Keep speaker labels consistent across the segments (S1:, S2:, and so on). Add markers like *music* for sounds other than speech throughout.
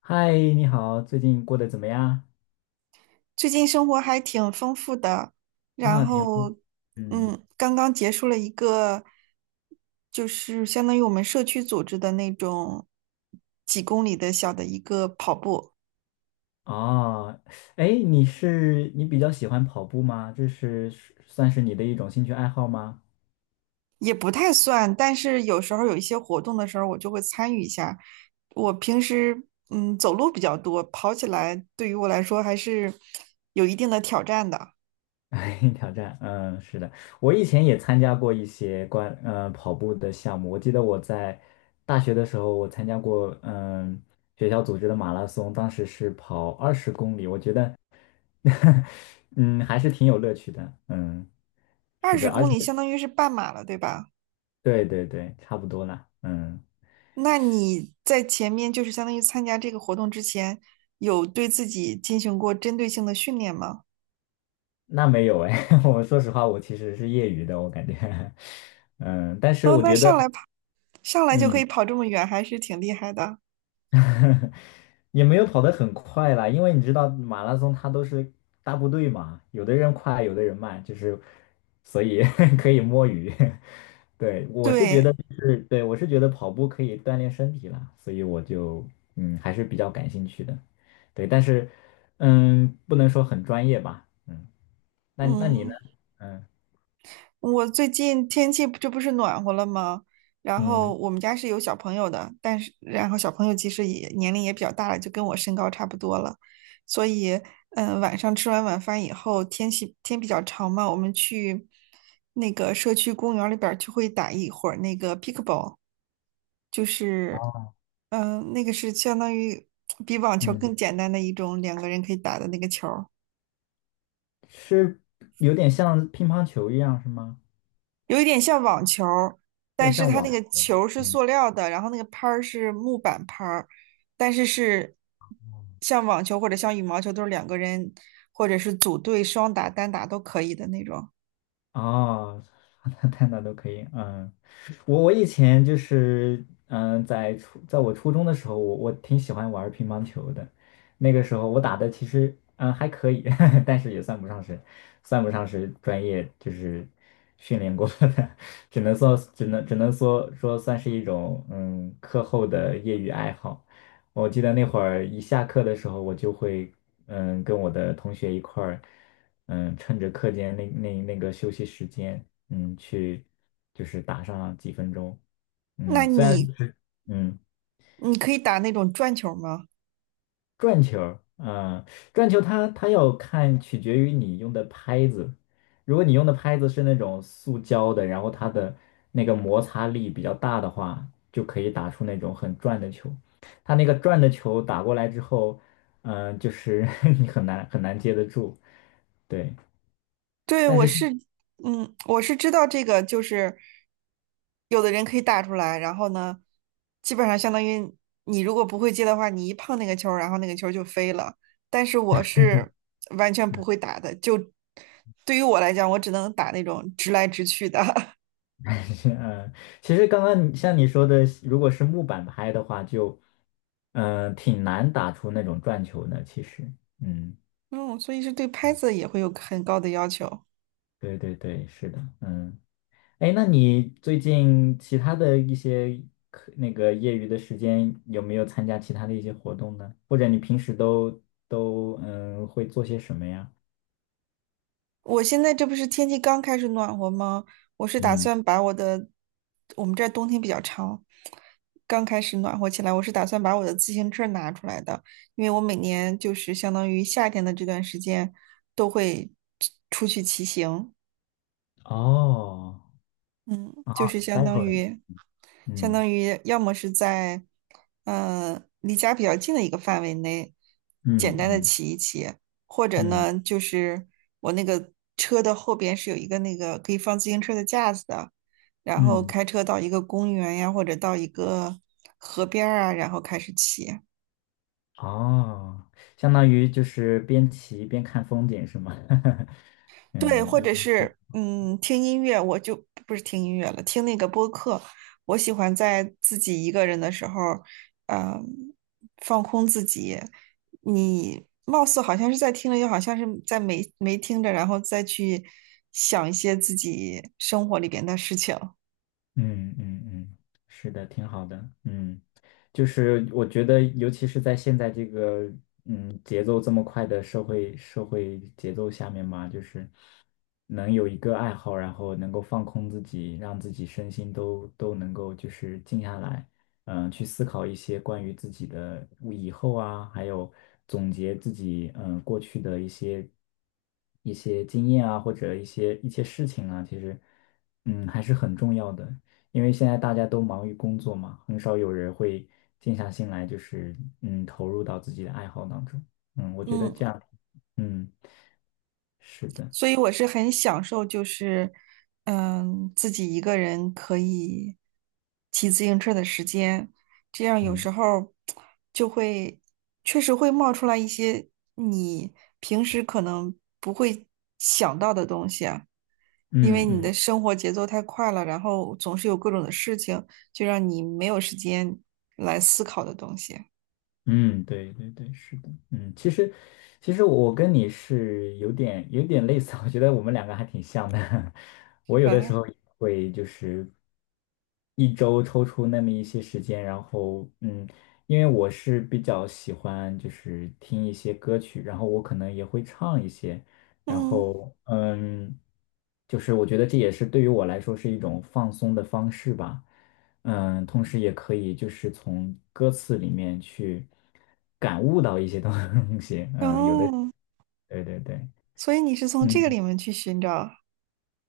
S1: 嗨，你好，最近过得怎么样？
S2: 最近生活还挺丰富的，然
S1: 啊，挺不，
S2: 后，
S1: 嗯，
S2: 刚刚结束了一个，就是相当于我们社区组织的那种几公里的小的一个跑步，
S1: 哦，哎，你比较喜欢跑步吗？算是你的一种兴趣爱好吗？
S2: 也不太算，但是有时候有一些活动的时候，我就会参与一下。我平时走路比较多，跑起来对于我来说还是有一定的挑战的。
S1: *laughs* 哎，挑战，是的，我以前也参加过一些跑步的项目。我记得我在大学的时候，我参加过学校组织的马拉松，当时是跑二十公里，我觉得 *laughs* 嗯还是挺有乐趣的，
S2: 二
S1: 是
S2: 十
S1: 的，而
S2: 公
S1: 且。
S2: 里相当于是半马了，对吧？
S1: 对对对，差不多啦。嗯，
S2: 那你在前面就是相当于参加这个活动之前，有对自己进行过针对性的训练吗？
S1: 那没有哎，*laughs* 我说实话，我其实是业余的，我感觉，*laughs* 嗯，但是
S2: 哦，
S1: 我
S2: 那
S1: 觉得，
S2: 上来跑，上来就可
S1: 嗯，
S2: 以跑这么远，还是挺厉害的。
S1: *laughs* 也没有跑得很快啦，因为你知道马拉松它都是大部队嘛，有的人快，有的人慢，就是所以 *laughs* 可以摸鱼。*laughs* 对，我是觉得
S2: 对，
S1: 就是对，我是觉得跑步可以锻炼身体啦，所以我就还是比较感兴趣的。对，但是不能说很专业吧。嗯。那你呢？
S2: 嗯。
S1: 嗯
S2: 我最近天气不这不是暖和了吗？然后
S1: 嗯
S2: 我们家是有小朋友的，但是然后小朋友其实也年龄也比较大了，就跟我身高差不多了，所以晚上吃完晚饭以后，天气天比较长嘛，我们去那个社区公园里边儿就会打一会儿那个 pickleball,就是那个是相当于比网球更
S1: 嗯，
S2: 简单的一种两个人可以打的那个球儿。
S1: 是有点像乒乓球一样是吗？
S2: 有一点像网球儿
S1: 有
S2: 但
S1: 点
S2: 是
S1: 像
S2: 它
S1: 网
S2: 那个
S1: 球。
S2: 球儿是
S1: 嗯。
S2: 塑料的，然后那个拍儿是木板拍儿，但是是像网球或者像羽毛球都是两个人或者是组队双打、单打都可以的那种。
S1: 哦，那太难都可以，我以前就是，在我初中的时候，我挺喜欢玩乒乓球的，那个时候我打的其实还可以，*laughs* 但是也算不上是专业，就是训练过的，*laughs* 只能说算是一种课后的业余爱好。我记得那会儿一下课的时候，我就会跟我的同学一块儿。趁着课间那个休息时间，去就是打上几分钟，
S2: 那你
S1: 嗯，
S2: 你可以打那种转球吗？
S1: 转球儿，转球它取决于你用的拍子，如果你用的拍子是那种塑胶的，然后它的那个摩擦力比较大的话，就可以打出那种很转的球。它那个转的球打过来之后，就是 *laughs* 你很难很难接得住，对。
S2: 对，
S1: 但
S2: 我
S1: 是
S2: 是，嗯，我是知道这个，就是有的人可以打出来，然后呢，基本上相当于你如果不会接的话，你一碰那个球儿然后那个球儿就飞了。但是我是完全不会打的，就对于我来讲，我只能打那种直来直去的。*laughs*
S1: *laughs* 嗯，其实刚刚像你说的，如果是木板拍的话，就挺难打出那种转球的。其实，嗯，
S2: 嗯，所以是对拍子也会有很高的要求。
S1: 对对对，是的，哎，那你最近其他的一些那个业余的时间有没有参加其他的一些活动呢？或者你平时都会做些什么呀？
S2: 我现在这不是天气刚开始暖和吗？我是打
S1: 嗯，
S2: 算把我的，我们这儿冬天比较长，刚开始暖和起来，我是打算把我的自行车拿出来的，因为我每年就是相当于夏天的这段时间都会出去骑行。
S1: 哦，
S2: 嗯，就
S1: 啊
S2: 是相当
S1: ，cycling，
S2: 于，相
S1: 嗯
S2: 当于要么是在，嗯、离家比较近的一个范围内，简
S1: 嗯
S2: 单的
S1: 嗯
S2: 骑一骑，或者
S1: 嗯嗯。
S2: 呢，就是我那个车的后边是有一个那个可以放自行车的架子的，然后
S1: 嗯
S2: 开车到一个公园呀，或者到一个河边儿啊，然后开始骑。
S1: 哦，相当于就是边骑边看风景是吗？*laughs*
S2: 对，
S1: 嗯，
S2: 或者是听音乐，我就不是听音乐了，听那个播客。我喜欢在自己一个人的时候，嗯，放空自己。你貌似好像是在听着，又好像是在没听着，然后再去想一些自己生活里边的事情。
S1: 嗯嗯嗯，是的，挺好的。嗯，就是我觉得，尤其是在现在这个节奏这么快的社会节奏下面嘛，就是能有一个爱好，然后能够放空自己，让自己身心都能够就是静下来，去思考一些关于自己的以后啊，还有总结自己过去的一些经验啊，或者一些事情啊，其实还是很重要的。因为现在大家都忙于工作嘛，很少有人会静下心来，就是投入到自己的爱好当中。我觉得
S2: 嗯。
S1: 这样，嗯，是的，
S2: 所以我是很享受，就是自己一个人可以骑自行车的时间，这样有
S1: 嗯
S2: 时候就会确实会冒出来一些你平时可能不会想到的东西啊，因为
S1: 嗯
S2: 你的
S1: 嗯
S2: 生活节奏太快了，然后总是有各种的事情，就让你没有时间来思考的东西，
S1: 嗯，对对对，是的，其实我跟你是有点类似，我觉得我们两个还挺像的。*laughs*
S2: 是
S1: 我有的时
S2: 吧？
S1: 候也会就是一周抽出那么一些时间，然后因为我是比较喜欢就是听一些歌曲，然后我可能也会唱一些，然
S2: 嗯，
S1: 后就是我觉得这也是对于我来说是一种放松的方式吧。同时也可以就是从歌词里面去感悟到一些东西，有的，
S2: 哦，
S1: 对对对，
S2: 所以你是从这个
S1: 嗯，
S2: 里面去寻找。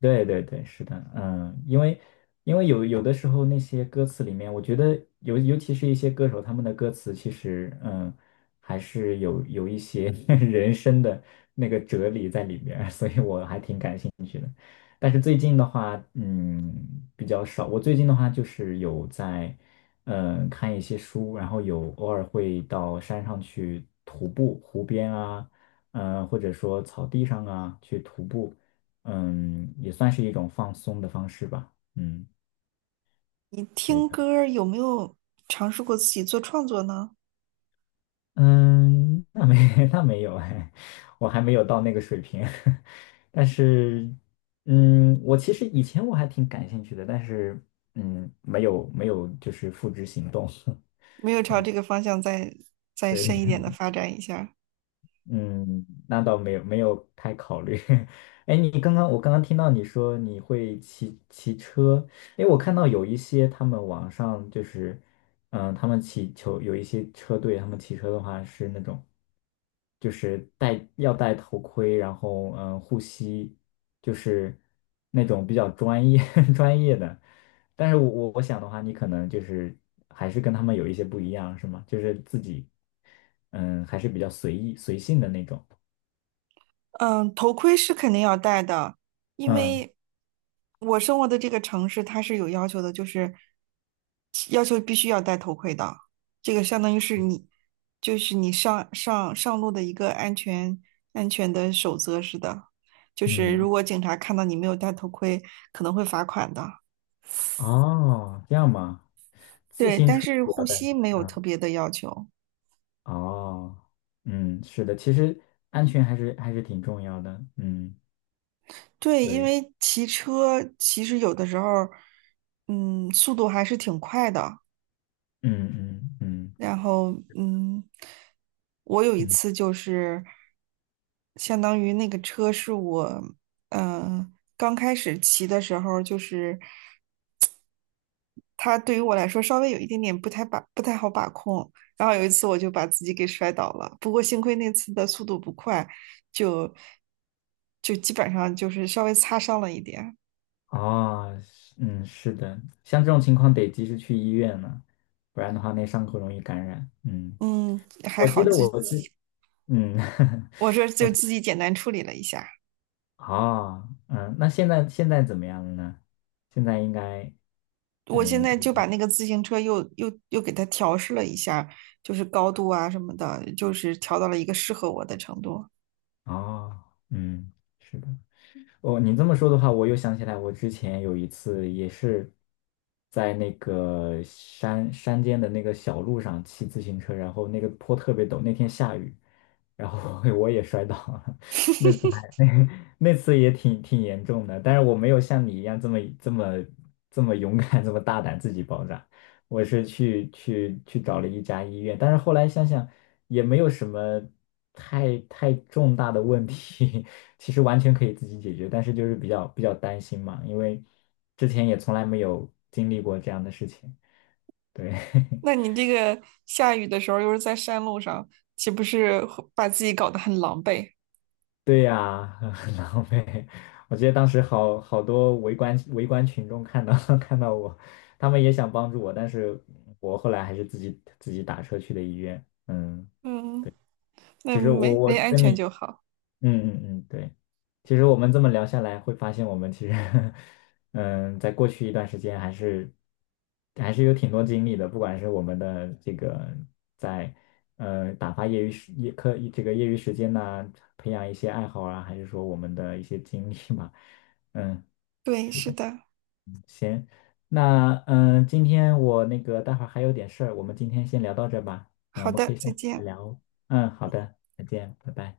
S1: 对对对，是的，因为有的时候那些歌词里面，我觉得尤其是一些歌手他们的歌词，其实还是有一些 *laughs* 人生的那个哲理在里边儿所以我还挺感兴趣。但是最近的话，比较少。我最近的话就是有在，看一些书，然后有偶尔会到山上去徒步，湖边啊，或者说草地上啊去徒步，也算是一种放松的方式吧。嗯，
S2: 你
S1: 对
S2: 听歌儿有没有尝试过自己做创作呢？
S1: 嗯，那没 *laughs* 那没有哎，我还没有到那个水平。*laughs* 但是，我其实以前我还挺感兴趣的，但是，没有就是付之行动。
S2: 没有
S1: *laughs*
S2: 朝
S1: 对
S2: 这个方向再深
S1: 对，
S2: 一点的发展一下。
S1: 嗯，那倒没有太考虑。*laughs* 哎，你刚刚我刚刚听到你说你会骑车，哎，我看到有一些他们网上就是，他们有一些车队，他们骑车的话是那种，就是要戴头盔，然后护膝，就是那种比较专业 *laughs* 专业的。但是我想的话，你可能就是还是跟他们有一些不一样，是吗？就是自己，还是比较随意随性的那种。
S2: 嗯，头盔是肯定要戴的，因
S1: 嗯
S2: 为我生活的这个城市它是有要求的，就是要求必须要戴头盔的。这个相当于是你，就是你上路的一个安全的守则似的，就是如
S1: 嗯，
S2: 果警察看到你没有戴头盔，可能会罚款的。
S1: 哦，这样吗？
S2: 对，但是
S1: 不
S2: 护
S1: 要带。
S2: 膝没有
S1: 嗯，
S2: 特别的要求。
S1: 哦，嗯，是的，其实安全还是挺重要的。嗯，
S2: 对，因
S1: 对，
S2: 为骑车其实有的时候，速度还是挺快的。
S1: 嗯嗯嗯
S2: 然后，我有一
S1: 嗯，
S2: 次就是相当于那个车是我，刚开始骑的时候就是。它对于我来说稍微有一点点不太好把控。然后有一次我就把自己给摔倒了，不过幸亏那次的速度不快，就就基本上就是稍微擦伤了一点。
S1: 哦，是嗯，是的，像这种情况得及时去医院了，不然的话那伤口容易感染。嗯，
S2: 嗯，还
S1: 我记
S2: 好
S1: 得
S2: 自
S1: 我之
S2: 己，
S1: 嗯。*laughs*
S2: 我说
S1: 我。
S2: 就自己简单处理了一下。
S1: 啊，那现在怎么样了呢？现在应该，
S2: 我现在
S1: 不
S2: 就把那个自行车又给它调试了一下，就是高度啊什么的，就是调到了一个适合我的程度。
S1: 哦，嗯，是的。哦，你这么说的话，我又想起来，我之前有一次也是在那个山间的那个小路上骑自行车，然后那个坡特别陡，那天下雨，然后 *laughs* 我也摔倒了。
S2: *laughs*
S1: *laughs* 那次也挺严重的，但是我没有像你一样这么勇敢，这么大胆自己包扎。我是去找了一家医院，但是后来想想也没有什么太重大的问题，*laughs* 其实完全可以自己解决，但是就是比较担心嘛，因为之前也从来没有经历过这样的事情。对，*laughs*
S2: 那你这个下雨的时候又是在山路上，岂不是会把自己搞得很狼狈？
S1: 对呀、*laughs* 很狼狈。我记得当时好多围观群众看到 *laughs* 看到我，他们也想帮助我，但是我后来还是自己打车去的医院。嗯，
S2: 嗯，那
S1: 其实我
S2: 没
S1: 我
S2: 没安
S1: 跟
S2: 全
S1: 你
S2: 就好。
S1: 嗯嗯嗯，对。其实我们这么聊下来，会发现我们其实，*laughs* 嗯，在过去一段时间还是有挺多经历的，不管是我们的这个在呃打发业余时业课这个业余时间呐、培养一些爱好啊，还是说我们的一些经历嘛，嗯，
S2: 对，是的。
S1: 行，那今天我那个待会儿还有点事儿，我们今天先聊到这儿吧。嗯，我
S2: 好
S1: 们可
S2: 的，
S1: 以下
S2: 再
S1: 次再
S2: 见。
S1: 聊哦。嗯，好的，再见，拜拜。